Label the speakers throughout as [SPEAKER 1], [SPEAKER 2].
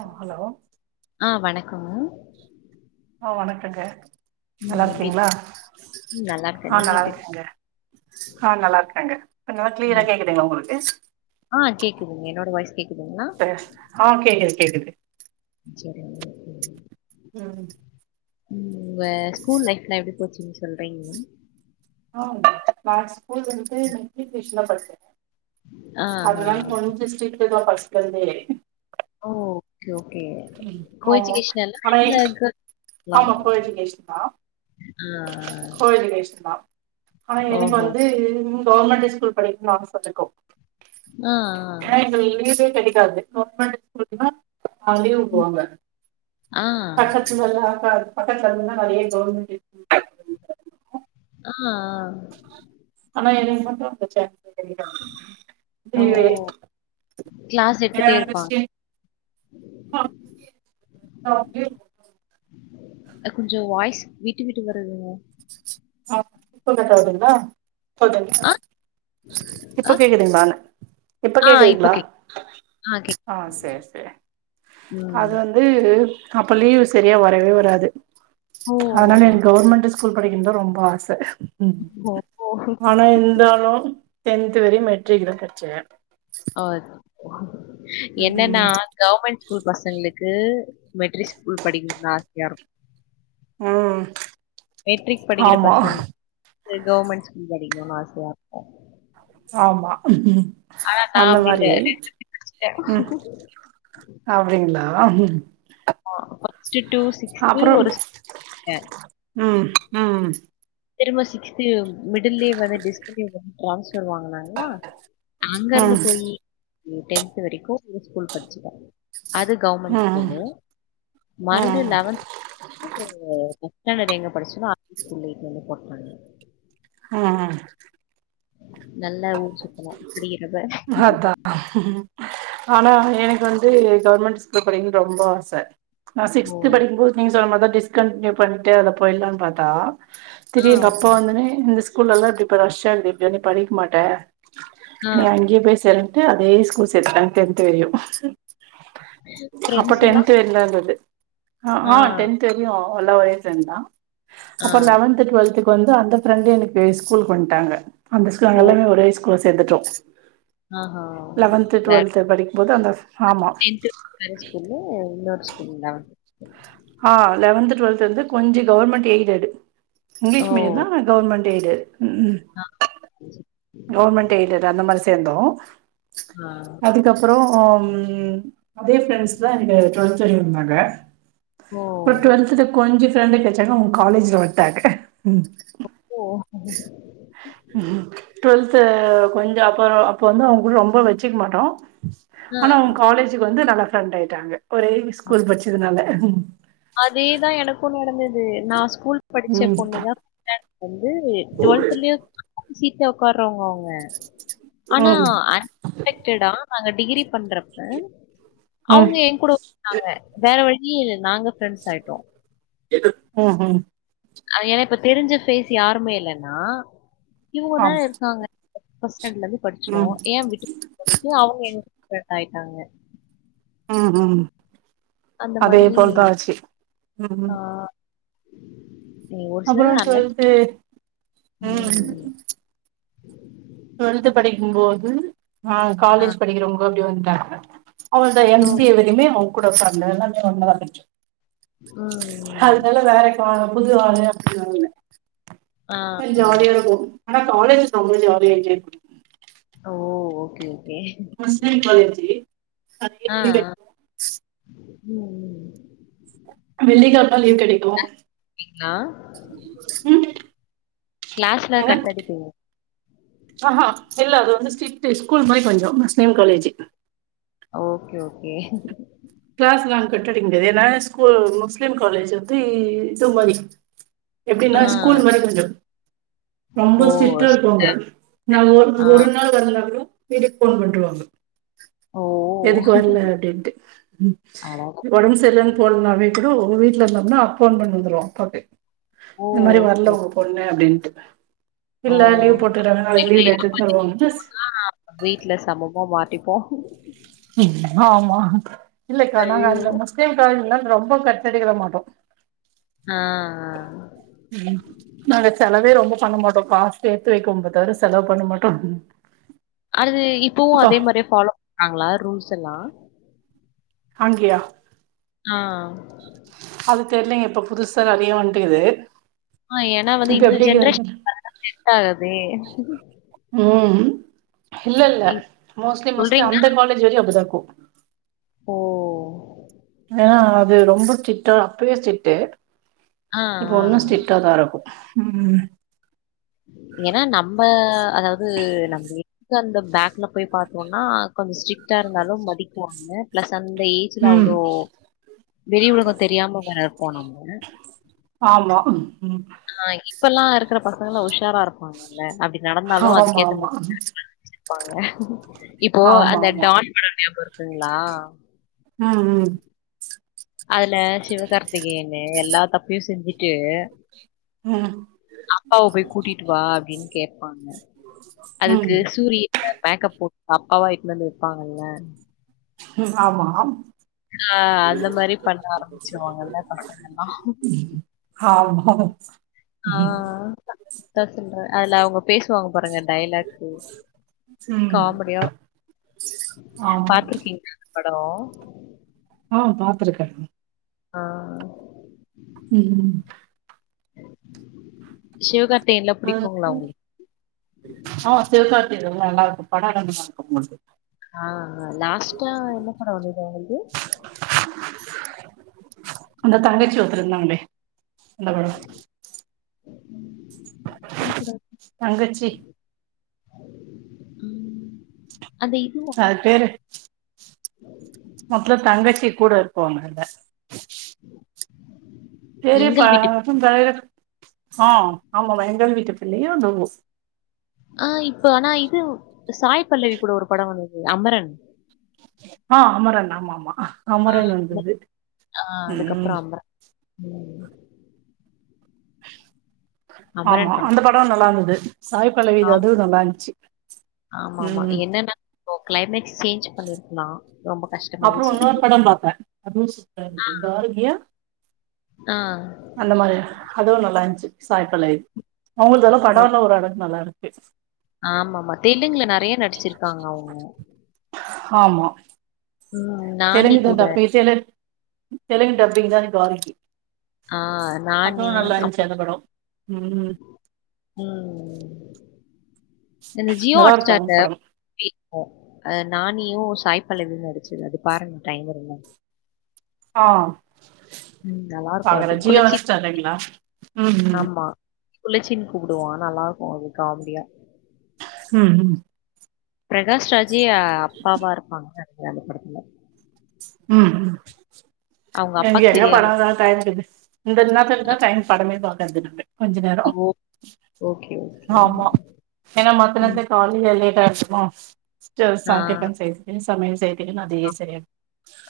[SPEAKER 1] ஆ hello
[SPEAKER 2] ஆ
[SPEAKER 1] ஓ வணக்கங்க
[SPEAKER 2] ம்
[SPEAKER 1] நல்லா
[SPEAKER 2] எப்டி இருக்
[SPEAKER 1] இருக்கீங்களா
[SPEAKER 2] ம் நல்லா இருக்கேன்.
[SPEAKER 1] ஆ
[SPEAKER 2] நீங்க
[SPEAKER 1] நல்லா
[SPEAKER 2] எப்டி இருக்
[SPEAKER 1] இருக்கேங்க ஆ நல்லா இருக்காங்க கொஞ்ச கிளியரா
[SPEAKER 2] ம்
[SPEAKER 1] கேக்குதுங்கள உங்களுக்கு
[SPEAKER 2] ஆ கேக்குதுங்க என்னோட வாய்ஸ் கேக்குதுங்களா
[SPEAKER 1] சரி. ஆ கேக்குது கேக்குது
[SPEAKER 2] சரி
[SPEAKER 1] ம்
[SPEAKER 2] ம் உங்க ஸ்கூல் லைப்ல எப்டி போச்சீங்கு சொல்றீங்கலா
[SPEAKER 1] ஆ நான் ஸ்கூல் வந்து மெட்ரிக்குலேஷன் லா படிச்சே
[SPEAKER 2] ஆ ஆ
[SPEAKER 1] [unintelligible]
[SPEAKER 2] ஓகே ஓகே
[SPEAKER 1] ஆமா
[SPEAKER 2] கோயச்சுகேசன்
[SPEAKER 1] ஆனா
[SPEAKER 2] இல்ல கேர்ள்
[SPEAKER 1] ஆமா கோ எஜிகேஷ தா
[SPEAKER 2] ம் ஆ
[SPEAKER 1] ஆ எனக்கு
[SPEAKER 2] ஓஹோ!
[SPEAKER 1] வந்து கவர்மெண்ட் ஸ்கூல் படிக்கும்ணனு ஆச அதிக
[SPEAKER 2] ஆ
[SPEAKER 1] ஏ எங்களுக்கு லீவே கெடைக்காது கவர்மெண்ட் ஸ்கூல்ன்னா அவங்க லீவ் உடுவாங்க
[SPEAKER 2] ஆ. ஆ.
[SPEAKER 1] [unintelligible] பக்கத்துல இருந்து தா நெறைய கவுவர்மெண்ட் [unintelligible]
[SPEAKER 2] ஆ ஆ
[SPEAKER 1] ஆனா என்ன
[SPEAKER 2] ஓ! கிளாஸ் எடுத்துட்டே இருப்பாங்க.
[SPEAKER 1] [unintelligible] [unintelligible] [unintelligible]
[SPEAKER 2] கொஞ்சோ வாய்ஸ் விட்டு விட்டு வருதுங்க
[SPEAKER 1] ஆ இப்போ கரெக்டா வருதுங்களா
[SPEAKER 2] ஆ
[SPEAKER 1] [unintelligible] இப்ப
[SPEAKER 2] ஆ
[SPEAKER 1] கேக்குதுங்ளான இப்ப
[SPEAKER 2] ஆ இப்போ
[SPEAKER 1] கேக்குதுங்ளா
[SPEAKER 2] கேக்குது.
[SPEAKER 1] ஆ சேர் சேர்
[SPEAKER 2] ம்.
[SPEAKER 1] அது வந்து அப்ப லீவு சரியா வரவே வராது
[SPEAKER 2] ஓ! ஓ!
[SPEAKER 1] அதுனால
[SPEAKER 2] ஓ.
[SPEAKER 1] எனக் கவர்மண்ட்டு ஸ்கூல் படிக்கனுனு ரொம் ப ஆச
[SPEAKER 2] ஓ!
[SPEAKER 1] ஆனா இருந்தாலு டென்த் வரயு மெட்ரிக் தா படுச்சே
[SPEAKER 2] ஆ என்னன்னா
[SPEAKER 1] ம்
[SPEAKER 2] கவர்மண்ட் ஸ்கூல் பசங்களுக்கு மெட்ரிக் ஸ்கூல் படிக்கணுனுதா ஆசையா இருக்
[SPEAKER 1] ம்
[SPEAKER 2] மெட்ரிக் படிக்கிற
[SPEAKER 1] ஆமா
[SPEAKER 2] பசங் கு கவர்மண்ட் ஸ்கூல் படிக்கணுனு ஆசயா இருக்கு
[SPEAKER 1] ஆமா
[SPEAKER 2] நான்
[SPEAKER 1] அந்த
[SPEAKER 2] அப்படி இல்ல.
[SPEAKER 1] மாரி
[SPEAKER 2] படிச்சுட்டேன்.
[SPEAKER 1] ம் அப்டிங்ளா ஆஹ்
[SPEAKER 2] அ ஃபஸ்ட்டு டூ சிக்ஸ்த்து ஒரு [inaudible]
[SPEAKER 1] ம் ம்
[SPEAKER 2] திரும்ப சிக்ஸ்து மிடில்லயே வந்து டிஸ்கன்டினியு பண்ணி ட்ரான்ஸ் பர் வாங்னாங்ளா அங்க இருந்து
[SPEAKER 1] ம்
[SPEAKER 2] போயி [unintelligible] டென்த் வரைக்கு [inaudible] ஸ்கூல் படுச்சுட்டே அது கவர்மண்ட் ஸ்கூலு
[SPEAKER 1] ம்
[SPEAKER 2] மறுபடியு லவன்த்து ஃபஸ்டான்டட் எங்க படுச்சனோ அந்த ஸ்கூல்லயே [unintelligible] போட்டாங்க
[SPEAKER 1] ஆ ஆ
[SPEAKER 2] நல்
[SPEAKER 1] அதா ஆனா எனக்கு வந் து கவர்மண்ட் ஸ்கூல் படிக்கனுனு ரொம்ப ஆச நா
[SPEAKER 2] ஓ!
[SPEAKER 1] சிக்ஸ்த் படிக்கும்போது நீங்க சொன்ன மாரிதா டிஸ்கண்டினியு பண்ட்டு அத போய்லானு பாத்தா
[SPEAKER 2] ஆ,
[SPEAKER 1] திடீர் எங்க அப்பா வந்தோனே இந்த ஸ் ஸ்கூல்லல்லா இப்டிப் ப ரஷ்ஷா இருக்து இப்டி வந்து படிக் மாட்ட
[SPEAKER 2] ஆ, ஆ.
[SPEAKER 1] நீ அங்கயே போய் சேருன்டு அதே ஸ்கூல் சேத்துட்டாங்க டென்த் வரயு அப்ப
[SPEAKER 2] ஃப்ரெண்ட்ஸ் எல்லாம்?
[SPEAKER 1] டென்த் இல்ல அந்த இது ஆ ஆ டென்த் வரயு எல்லா ஒரே ஃப்ரண்ட்தா
[SPEAKER 2] ஆ.
[SPEAKER 1] அப்ப லவன்த் டுவல்த்து இப்ப வந்து அந்த ஃப்ரெண்டு் எனக்கு ஸ்கூல்கு வன்டாங்க அந்த ஸ்கூல்
[SPEAKER 2] ஓ!
[SPEAKER 1] நாங்க எல்லாமே ஒரே ஸ்கூல்ல சேந்துட்டோ
[SPEAKER 2] ஆஹா!
[SPEAKER 1] லவன்த்து டுவல்த்து படிக்கு போது அந்த ஆமா
[SPEAKER 2] டென்த்து வேற ஸ்கூலு இன்னொரு ஸ்கூலுங்ளா
[SPEAKER 1] ஆ லவன்த்து டுவல்த்து வந்து கொஞ்ச கவர்மெண்ட் எய்டடு இங்லீஷ் மீடியந் தா ஆனா கவர்மண்ட் எய்டட்
[SPEAKER 2] ஆ
[SPEAKER 1] கவர்மண்ட் எயிடட் அந்த மாரி சேந்தோ
[SPEAKER 2] ஆஹா!
[SPEAKER 1] அதுக்கப்பறோ ம் அதே ஃப்ரெண்ட்ஸ் தா எனக்கு டுவெல்த் வரயு இருந்தாங்க
[SPEAKER 2] ஓ!
[SPEAKER 1] அப்பறோ டுவல்தல கொஞ்ச ஃப்ரெண்டு கெடச்சாங்க அவுங்க காலேஜ்ல வன்ட்டாங்க ம்
[SPEAKER 2] ஓ!
[SPEAKER 1] ம் டு்வல்து கொஞ்சோ அப்பறோ அப்ப வந்து அவுங்க கூட ரொம்ப வச்சுக்க மாட்டோ
[SPEAKER 2] ஆ,
[SPEAKER 1] ஆனா அவுங்க காலேஜ்க்கு வந்து நல்ல ஃப்ரெண்ட் ஆய்ட்டாங்க ஒரே ஸ்கூல் படுச்சதுனால
[SPEAKER 2] அதேதா எனக்கு நடந்தது நா ஸ்கூல் படுச்ச
[SPEAKER 1] ம்
[SPEAKER 2] பொண்ணுதா வந்து
[SPEAKER 1] ம்
[SPEAKER 2] டுவல்த்லயு [inaudible] சீட்ல உக்காற்றவுங்க அவுங்க ஆனா அன் எக்ஸ்பெக்டடா நாங்க டிகிரி பண்றப்ப
[SPEAKER 1] ம்
[SPEAKER 2] அவுங்க ஏ கூட ஒர்க் பண்ணாங்க வேற வழியே இல்ல நாங்க ஃப்ரண்ட்ஸ் ஆய்ட்டோ
[SPEAKER 1] உ ஹு
[SPEAKER 2] அது ஏன்னா இப்ப தெருஞ்ச ஃபேஸ் யாருமே இல்லன்னா இவுங்கதா
[SPEAKER 1] ஆமா
[SPEAKER 2] இருக்காங்க ஃபர்ஸ்ட்டான்டட்ல இருந்து படுச்சோ
[SPEAKER 1] ம்
[SPEAKER 2] ஏ விட்டுட்டு போறீங்க அவுங்க [unintelligible] ஆய்ட்டாங்க
[SPEAKER 1] ம் ம் அதே
[SPEAKER 2] மாதிரி
[SPEAKER 1] போல் தா ஆச்சு ம்
[SPEAKER 2] ஆ ஏ- ஒரு
[SPEAKER 1] அப்றோ
[SPEAKER 2] சிலர் அன்எக்ஸ்
[SPEAKER 1] சொல்ட்டு ம்
[SPEAKER 2] [inaudible]
[SPEAKER 1] டுவெல்த் படிக்கும்போது ஆ
[SPEAKER 2] ஆ.
[SPEAKER 1] காலேஜ் படிக்கிறவங்க அப்டி வந்டாங்க அவளோட
[SPEAKER 2] ஓ!
[SPEAKER 1] எம் சி ஏ எதையுமே அவுங்கூட ஃப்ரெண்டு எல்லாமே ஒண்ணாத இருந்துச்சு
[SPEAKER 2] ம்.
[SPEAKER 1] அதனால வேலைக்கு வாங்க புது ஆளுங்க அப்டின்னு இல்ல
[SPEAKER 2] ஆ, ஆ.
[SPEAKER 1] ஜாலியா போணோ ஆனா காலேஜ் செம ஜாலியா என்ஜாய் பண்ணோ
[SPEAKER 2] ஓ! Okay, okay.
[SPEAKER 1] முஸ்லிம் காலேஜு
[SPEAKER 2] ஆ, ஆ.
[SPEAKER 1] [unintelligible]
[SPEAKER 2] ம்
[SPEAKER 1] வெள்ளிக்கிழம லீவ் கெடைக்கு
[SPEAKER 2] க்கீங்ளா
[SPEAKER 1] ம்
[SPEAKER 2] கிளாஸ்ல கட் அடிப்பீங்ளா
[SPEAKER 1] ஆஹ்ஹ் இல்ல அது வந்து ஸ்ட்ரீட் ஸ்கூல் மாறி கொஞ்சோ Muslim college
[SPEAKER 2] okay okay
[SPEAKER 1] class நாங்க கட்டடிக்க முடியாது ஏனா ஸ்கூல் முஸ்லிம் காலேஜ் வந்து இது மாரி
[SPEAKER 2] ஆ.
[SPEAKER 1] எப்டினா ஸ்கூல் மாரி கொஞ்சோ ரொம்ப
[SPEAKER 2] ஓ!
[SPEAKER 1] ஸ்ட்ரீடா
[SPEAKER 2] ஸ்
[SPEAKER 1] இருப்பாங்க நா ஒரு
[SPEAKER 2] ஆ.
[SPEAKER 1] ஒரு நாள் வர்லனா கூட வீட்டுக்கு போன் பண்ட்ருவாங்க
[SPEAKER 2] ஓ!
[SPEAKER 1] எதுக்கு வர்ல அப்டின்ட்டு ம்
[SPEAKER 2] அடடா!
[SPEAKER 1] ஒடம்பு சரியலன்னு போன் பண்ணாவே கூட உங்க வீட்ல இருந்தம்னா போன் பண்ணி வந்துருவான் அப்பாக்கு
[SPEAKER 2] ஓ!
[SPEAKER 1] இந்த மாரி வர்ல
[SPEAKER 2] ஓகே.
[SPEAKER 1] உங்க பொண்ணு அப்டின்ட்டு இல்ல
[SPEAKER 2] ஓ!
[SPEAKER 1] லீவ் போட்டுறங்க நாளைக்கு லீவ் லெட்டர் தருவாங்க மிஸ்
[SPEAKER 2] இப்போ
[SPEAKER 1] ஆமா இல்லக்கா நாங்க
[SPEAKER 2] ஐயோ!
[SPEAKER 1] அதுல முஸ்லிம் காலேஜ் இல்ல ரொம்ப கட் அடிக்க விடமாட்டோ
[SPEAKER 2] ஆ.
[SPEAKER 1] நாங்க செலவே ரொம்ப பண்ண மாட்டோ காசு சேத்து வெக்குவுமே தவிர செலவு பண்ண மாட்டோ
[SPEAKER 2] அது இப்பவு
[SPEAKER 1] க்கா
[SPEAKER 2] அதே மாரியே ஃபாலோ பண்றாங்ளா ரூல்ஸ் எல்லா
[SPEAKER 1] அங்கயா
[SPEAKER 2] ஆ
[SPEAKER 1] அது தெர்லங்க இப்ப புதுசா நெறயா வந்ட்டுக்குது
[SPEAKER 2] ஆ ஏனா வந்து இந்த ஜென்ரேஷன் [inaudible] செட் ஆகாதே
[SPEAKER 1] ம் இல்ல இல்ல
[SPEAKER 2] இ
[SPEAKER 1] மோஸ்ட்லி மோஸ்ட்லி
[SPEAKER 2] சொல்றீங்கன்னா
[SPEAKER 1] அந்த காலேஜ் வரையு அப்டிதா இருக்கு
[SPEAKER 2] ஓ
[SPEAKER 1] ஆ அது ரொம்ப கிட்ட அப்பயே ஸ்ட்ரீட்
[SPEAKER 2] ஆ,
[SPEAKER 1] இப்ப
[SPEAKER 2] ஆ.
[SPEAKER 1] ஒன்னு ஸ்ட்ரிடாதா இருக்கு ம்
[SPEAKER 2] ஏனா நம்ம அதாவது நம்மளுக்கு அந்த பேக்கல போய் பாத்தோனா கொஞ்சோ ஸ்ட்ரிக்டாக இருந்தாலு மதிக்குவாங்க தந்த ஏஜ்ல
[SPEAKER 1] ம்
[SPEAKER 2] அவ்ளோ வெளி உலகோ தெரியாம வேர போனாங்க
[SPEAKER 1] ஆஹ் ம்
[SPEAKER 2] இப்பெல்லா இருக்கிற பசங்கெல்லா உஷாரா இருப்பாங்கல்ல அப்டி நடந்தாலு
[SPEAKER 1] ஆமா
[SPEAKER 2] அதுக்கேத்த
[SPEAKER 1] ஆமா
[SPEAKER 2] மாரி இருப்பாங்க இப்போ
[SPEAKER 1] ஆமா
[SPEAKER 2] அந்த
[SPEAKER 1] ஆமா
[SPEAKER 2] டான் படோ ஞாபகோ இருக்குங்ளா
[SPEAKER 1] ம் ம்
[SPEAKER 2] அதுல சிவ கார்த்திகேயனு எல்லா தப்பயு செஞ்சுட்டு
[SPEAKER 1] ம்
[SPEAKER 2] அப்பாவ போய் கூட்டிட்டு வா அப்டின்னு கேப்பாங்க அதுக்கு
[SPEAKER 1] ம்
[SPEAKER 2] சூரிய மேக்கப் போட்டு அப்பாவா இட்டுனு வந்து வெப்பாங்கல்ல
[SPEAKER 1] ம் ஆமாம்
[SPEAKER 2] ஆ அந்த மாரி பண்ண ஆரம்பிச்சிருவாங்கல்ல பசங்கெல்லா
[SPEAKER 1] ஆமா
[SPEAKER 2] ஆ அதா சொல்ற அதுல அவுங்க பேசுவாங்க பாருங்க டயலாக்கு
[SPEAKER 1] ம்
[SPEAKER 2] காமெடியார்க்
[SPEAKER 1] ஆமா
[SPEAKER 2] பாத்துருக்கீங் லோ
[SPEAKER 1] ஆ பாத்திருக்கே
[SPEAKER 2] ஆ
[SPEAKER 1] ம்
[SPEAKER 2] சிவகார்த்
[SPEAKER 1] ஆ சிவகார்த் நல்லாருக்கூ பட நல்லார்க்கூ அவுங்குள்து
[SPEAKER 2] ஆ லாஸ்டா என்ன பட வந்துது அவுங்கள்து
[SPEAKER 1] அந்த தங்கச்சி ஒருத்தர் இர்ந்தாங்ளே அந்த படோ
[SPEAKER 2] என்ன படோ
[SPEAKER 1] தங்கச்சி
[SPEAKER 2] ம் அந்த இதுவும்
[SPEAKER 1] அது பேரு ஒத்த தங்கச்சி கூட இருக் கோ மேல செரிப்பா
[SPEAKER 2] எங்கள் வீட்டு
[SPEAKER 1] [unintelligible] ஆ ஆமாமா எங்க வீட்டு பிள்ளையோ என்னவோ
[SPEAKER 2] ஆ இப்ப ஆனா இதுவ் சாய் பல்லவி கூட ஒரு படோ வந்துது அமரன்
[SPEAKER 1] ஆ அமரன் ஆமாமா அ அமரன் வந்துது
[SPEAKER 2] ஆ
[SPEAKER 1] ம்
[SPEAKER 2] அதுக்கப்புறம் அமரன். ம்.
[SPEAKER 1] ஆமா
[SPEAKER 2] அமரன் படம்.
[SPEAKER 1] அந்த படோ நல்லாந்துது சாய்
[SPEAKER 2] ஆம்.
[SPEAKER 1] பல்லவியதூ நல்லாந்த்ச்சு
[SPEAKER 2] ஆமாமா என்னன்னா போ க்ளைமேக்ஸ் சேஞ்ச் பண்ணிருக்லா
[SPEAKER 1] அப்றோ இன்னொரு படம் பாத்தே அதுவு சூப்பராந்துது இந்த வாரோ கியா
[SPEAKER 2] ஆ.
[SPEAKER 1] அந்த மாரி அதுவு நல்லாந்த்ச்சு சாய்பல்லவி அவங்கள்து வரூ
[SPEAKER 2] ஓ.
[SPEAKER 1] படோலா ஓரளவ்கு நல்லார்க்கு
[SPEAKER 2] ஆமாமா தெலுங்குல நறைய நடிச்சிர்க்காங்க அவுங்கோ
[SPEAKER 1] ஆமா
[SPEAKER 2] நானி
[SPEAKER 1] தெலுங்கு தா
[SPEAKER 2] கூட.
[SPEAKER 1] டப் பேசி எனன் தெலுங்கு டப்பிங் தா எனக்கு வாழ்க்கி
[SPEAKER 2] ஆ
[SPEAKER 1] அதுவு
[SPEAKER 2] நானி
[SPEAKER 1] நல்லாந்த்சி
[SPEAKER 2] அப்புறம்
[SPEAKER 1] அந்த படோ ம்
[SPEAKER 2] ம் இந்த ஜியோ
[SPEAKER 1] நல்லா இருக்கு
[SPEAKER 2] ஹாட்ஸ்டார்ல
[SPEAKER 1] அவங்க படம்
[SPEAKER 2] கேக்கூ ஆ நானியூ சாய் பல்லவியூ நடிச்சது அது பாருங்க டைம் இருந்தா
[SPEAKER 1] ஆ
[SPEAKER 2] ம் நல்லாருக்கும்
[SPEAKER 1] பாக்குறே
[SPEAKER 2] அது.
[SPEAKER 1] ஜியோ
[SPEAKER 2] குளிர்ச்சி
[SPEAKER 1] ஹாட் ஸ்டார்லேங்கிளா ம் ம்
[SPEAKER 2] குள்ளச்சின் கூப்பிடுவா நல்லாருக்கோ அது காம்டியா
[SPEAKER 1] ம் ம்
[SPEAKER 2] ப்ரகாஷ் ராஜி அப்பாவா இருப்பாங்க அந்த படத்துல
[SPEAKER 1] ம் ம்
[SPEAKER 2] அவங்க அப்பாக்கு
[SPEAKER 1] எங்கெங்க
[SPEAKER 2] தெரியாம
[SPEAKER 1] படந்தா டைம்க்குது இந்த நேரத்துக்கு தா
[SPEAKER 2] அ
[SPEAKER 1] டைம் படமே பாக்குறது நாங்க கொஞ்ச நேரோ
[SPEAKER 2] ஓ! Okay, okay.
[SPEAKER 1] ஆமா ஏனா மத்த
[SPEAKER 2] ம்.
[SPEAKER 1] நேரத்துல காலேல லேட்டா ஓ [unintelligible]
[SPEAKER 2] ஆ
[SPEAKER 1] செய்றதுக்கு சமயல் செய்றதுக்குன் அதே செரியார்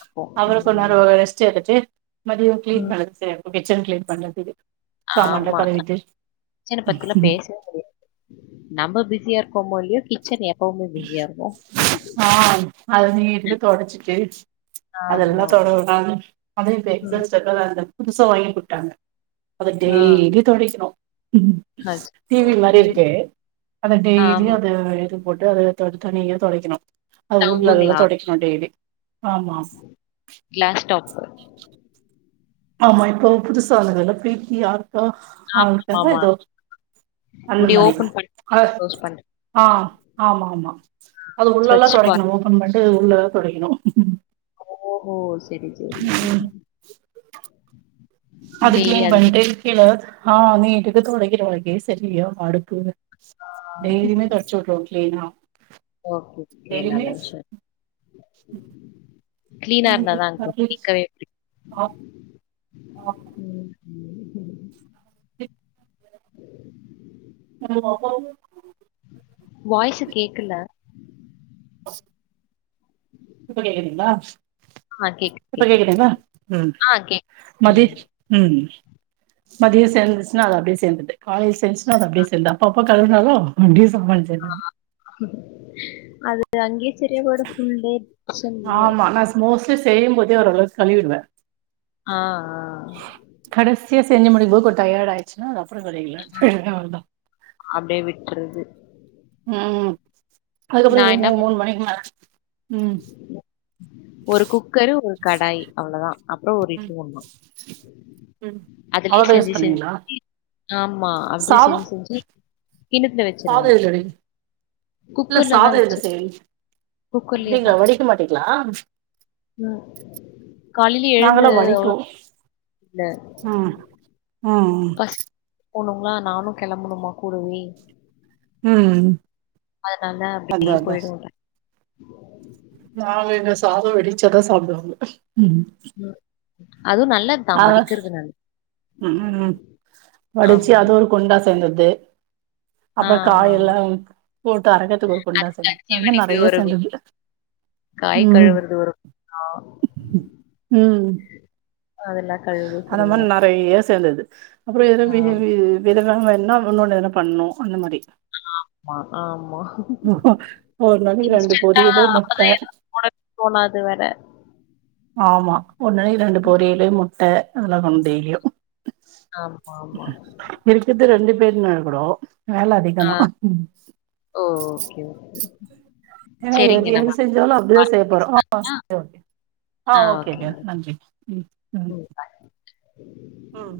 [SPEAKER 2] அப்போ
[SPEAKER 1] அப்றோ கொஞ்நேரோ
[SPEAKER 2] ம்.
[SPEAKER 1] ரெஸ்ட் எடுத்து மதியோ க்ளீன்
[SPEAKER 2] ம்.
[SPEAKER 1] பண்றதுக்கு செரியார்க்கூ கிச்சன் க்ளீன் பண்றதுக்கு சாமான்லா
[SPEAKER 2] ஆமா
[SPEAKER 1] கழுவிட்டு
[SPEAKER 2] கிச்சன பத்திலா பேசவே முடியாது நம்ம பிஸியார் போமோ இல்லியோ கிச்சன் எப்பவ்மே பிஸியாருக்கோ
[SPEAKER 1] ஆ அது நீட்கு தொடச்சிட்டு அதெல்லா
[SPEAKER 2] ஆமா.
[SPEAKER 1] தொட உடாம அதூ இப்ப
[SPEAKER 2] ம்.
[SPEAKER 1] எக்ஸாஸ் [unintelligible] புதுசா வாங்கி குட்டாங்க அத
[SPEAKER 2] ஆ.
[SPEAKER 1] டெய்லியு தொடைக்கணு டி
[SPEAKER 2] அச்சச்சோ!
[SPEAKER 1] வி மாரி இருக்கு அத டெய்லியு
[SPEAKER 2] ஆமா.
[SPEAKER 1] அதாயிரு போட்டு அது தொடு தனியா தொடைக்கணூ அது உள்ளல்லா
[SPEAKER 2] ஸ்டவ்வுங்களா?
[SPEAKER 1] தொடைக்ணு டெய்லி ஆமா
[SPEAKER 2] கிளாஸ் டாப்பு.
[SPEAKER 1] ஆமா இப்போ புதுசா வந்ததில்ல பீப்பி ஆர்த்தோ ஆள்க்காக
[SPEAKER 2] ஆமாமா.
[SPEAKER 1] இதோ அந்த
[SPEAKER 2] இப்படி
[SPEAKER 1] மாரிங்க
[SPEAKER 2] ஓப்பன் பண்ணி,
[SPEAKER 1] அ
[SPEAKER 2] குளோஸ் பண்றது.
[SPEAKER 1] ஆ ஆமா ஆமா அது உள்ளல்லா
[SPEAKER 2] ஸ்வட்ச் பாத்.
[SPEAKER 1] தொடைக்கணு ஓபன் பண்ட்டு உள்ளல்லா தொடைக்கணு
[SPEAKER 2] ஓஹோ செரி செரி
[SPEAKER 1] அதுக்கு ஏ பண்டே கீழ ஆ நீட்டுக்குத் தொடக்குற வழக்கே சரியா பாடுதூங்க டெய்லியுமே தொடச்சு வுட்ருவே கிளீனா
[SPEAKER 2] ஓகே கே நல்ல விஷய
[SPEAKER 1] ம்
[SPEAKER 2] கிளீனா இருந்தாதா கூடி கழ்டி
[SPEAKER 1] ஆ
[SPEAKER 2] [inaudible]
[SPEAKER 1] இ நல்ல [inaudible]
[SPEAKER 2] வாய்ஸ்ஸு கேக்கல
[SPEAKER 1] அ இப்ப கேக்குதுங்ளா
[SPEAKER 2] ஆ கேக்குது
[SPEAKER 1] இப்ப
[SPEAKER 2] கேக்குது.
[SPEAKER 1] கேக்குதுங்ள ம்
[SPEAKER 2] ஆ கேக்குது.
[SPEAKER 1] மதி
[SPEAKER 2] ம்.
[SPEAKER 1] ம் மதிய சேர்ந்துச்சின்னா அது அப்டியே சேர்ந்துருது காலைல சேந்துச்சின்னா அது அப்டியே சேந்தா அப்ப அப்ப கழுவுனாலு அப்டியே
[SPEAKER 2] அது அங்கயே சிரியா போய்டோ ஃபுல் டே கிசன்ல
[SPEAKER 1] ஆமா நா மோஸ்ட்லி செய்யும் போதே ஓர் அளவுக்கு கழுவிடுவே
[SPEAKER 2] ஆ ஆ
[SPEAKER 1] தியொ செஞ்சு முடிக்கும் போது கொங் டயர்ட் ஆயிச்சுன்னா அது அப்புறோ கழுவிக்கலான் ட்ருவே அவ்ளதா
[SPEAKER 2] ற்றது
[SPEAKER 1] ம் அதுக்கப்புறோ
[SPEAKER 2] என்ன
[SPEAKER 1] ஈவினிங்
[SPEAKER 2] பண்
[SPEAKER 1] மூணு மணிக்கு மேல ம்
[SPEAKER 2] ஒரு குக்கரு ஒரு கடாய் அவ்ளதா அப்புறோ ஒரு
[SPEAKER 1] ம்
[SPEAKER 2] இட்லி குண்டா
[SPEAKER 1] அவ்ளோதா யூஸ் பண்ணுவீங்களா
[SPEAKER 2] ஆமா அப்டியே செஞ்சு
[SPEAKER 1] சாதம்
[SPEAKER 2] செஞ்சு கிண்ணத்துல வெச்சிருவே
[SPEAKER 1] சாதம் இதுல வைங்க இல்ல சாத எது செய்
[SPEAKER 2] குக்கர்லயே
[SPEAKER 1] அப்டிங்களா
[SPEAKER 2] தான்.
[SPEAKER 1] வடிக்க மாட்டீங்களா
[SPEAKER 2] ம் காலையில எழுந்து
[SPEAKER 1] நாங்களா வடிக்குவோ
[SPEAKER 2] இந்த
[SPEAKER 1] ம் ம் ம்
[SPEAKER 2] பசி போணுங்களா நானு கெளம்பணுமா கூடவே
[SPEAKER 1] ம்
[SPEAKER 2] அதனால தா அப்டியே போய்டுவே
[SPEAKER 1] நா எங்க சாதோ வடிச்சாதா சாப்டுவாங்க ம்
[SPEAKER 2] ம் அதுவு நல்லது தா
[SPEAKER 1] அ
[SPEAKER 2] வடிக்கிறது நல்
[SPEAKER 1] ம் ம் வடிச்சா அது ஒரு குண்டா சேர்ந்துறுது
[SPEAKER 2] ஆ
[SPEAKER 1] அப்புறோ காய் எல்லா
[SPEAKER 2] ஆமா
[SPEAKER 1] போட்டு அரக்கத்துக்கு ஒரு கொண்டா செந்து
[SPEAKER 2] கஞ்சி
[SPEAKER 1] அது மரி
[SPEAKER 2] வடிக்க
[SPEAKER 1] நெறைய
[SPEAKER 2] ஒரு
[SPEAKER 1] சேர்துற்து
[SPEAKER 2] காய்
[SPEAKER 1] ம்
[SPEAKER 2] கழுவுறது ஒரு ஆ
[SPEAKER 1] ம்
[SPEAKER 2] அதெல்லா கழுவவே
[SPEAKER 1] அந்த
[SPEAKER 2] சரியா
[SPEAKER 1] மாரி நெறைய சேர்ந்துறுது அப்புறோ [unintelligible] இது
[SPEAKER 2] ஆமா
[SPEAKER 1] வேனானாங்கன்னா இன்னொன்னு எதன பண்ணணு அந்த மாரி
[SPEAKER 2] ஆமா ஆமா
[SPEAKER 1] ஒரு நாளைக்கு ரெண்டு
[SPEAKER 2] இன்ஸ்டன்ட
[SPEAKER 1] பொரியலு
[SPEAKER 2] ஆ அப்பதா
[SPEAKER 1] முட்ட
[SPEAKER 2] ஏதோ போட போனாது வேற
[SPEAKER 1] ஆமா ஒன்னு இல்லன்னா இரண்டு பொரியலு முட்ட அதெல்லா பண்ணு டெய்லியு
[SPEAKER 2] ஆமா ஆமா
[SPEAKER 1] இருக்குறது ரெண்டு பேருதா இருக்குறோ வேல அதிக
[SPEAKER 2] ஆ
[SPEAKER 1] அனா
[SPEAKER 2] ஓ! ஓகே ஓகே
[SPEAKER 1] ஏ எது
[SPEAKER 2] சரிங்க
[SPEAKER 1] எது
[SPEAKER 2] நம்ம
[SPEAKER 1] செஞ்சாலு அப்டிதா
[SPEAKER 2] கால்
[SPEAKER 1] செய்ய போறோ ஆ
[SPEAKER 2] பேசலாங்களா
[SPEAKER 1] ஓகே ஆ ஓகேங்க நன்றி ம் ம் ம்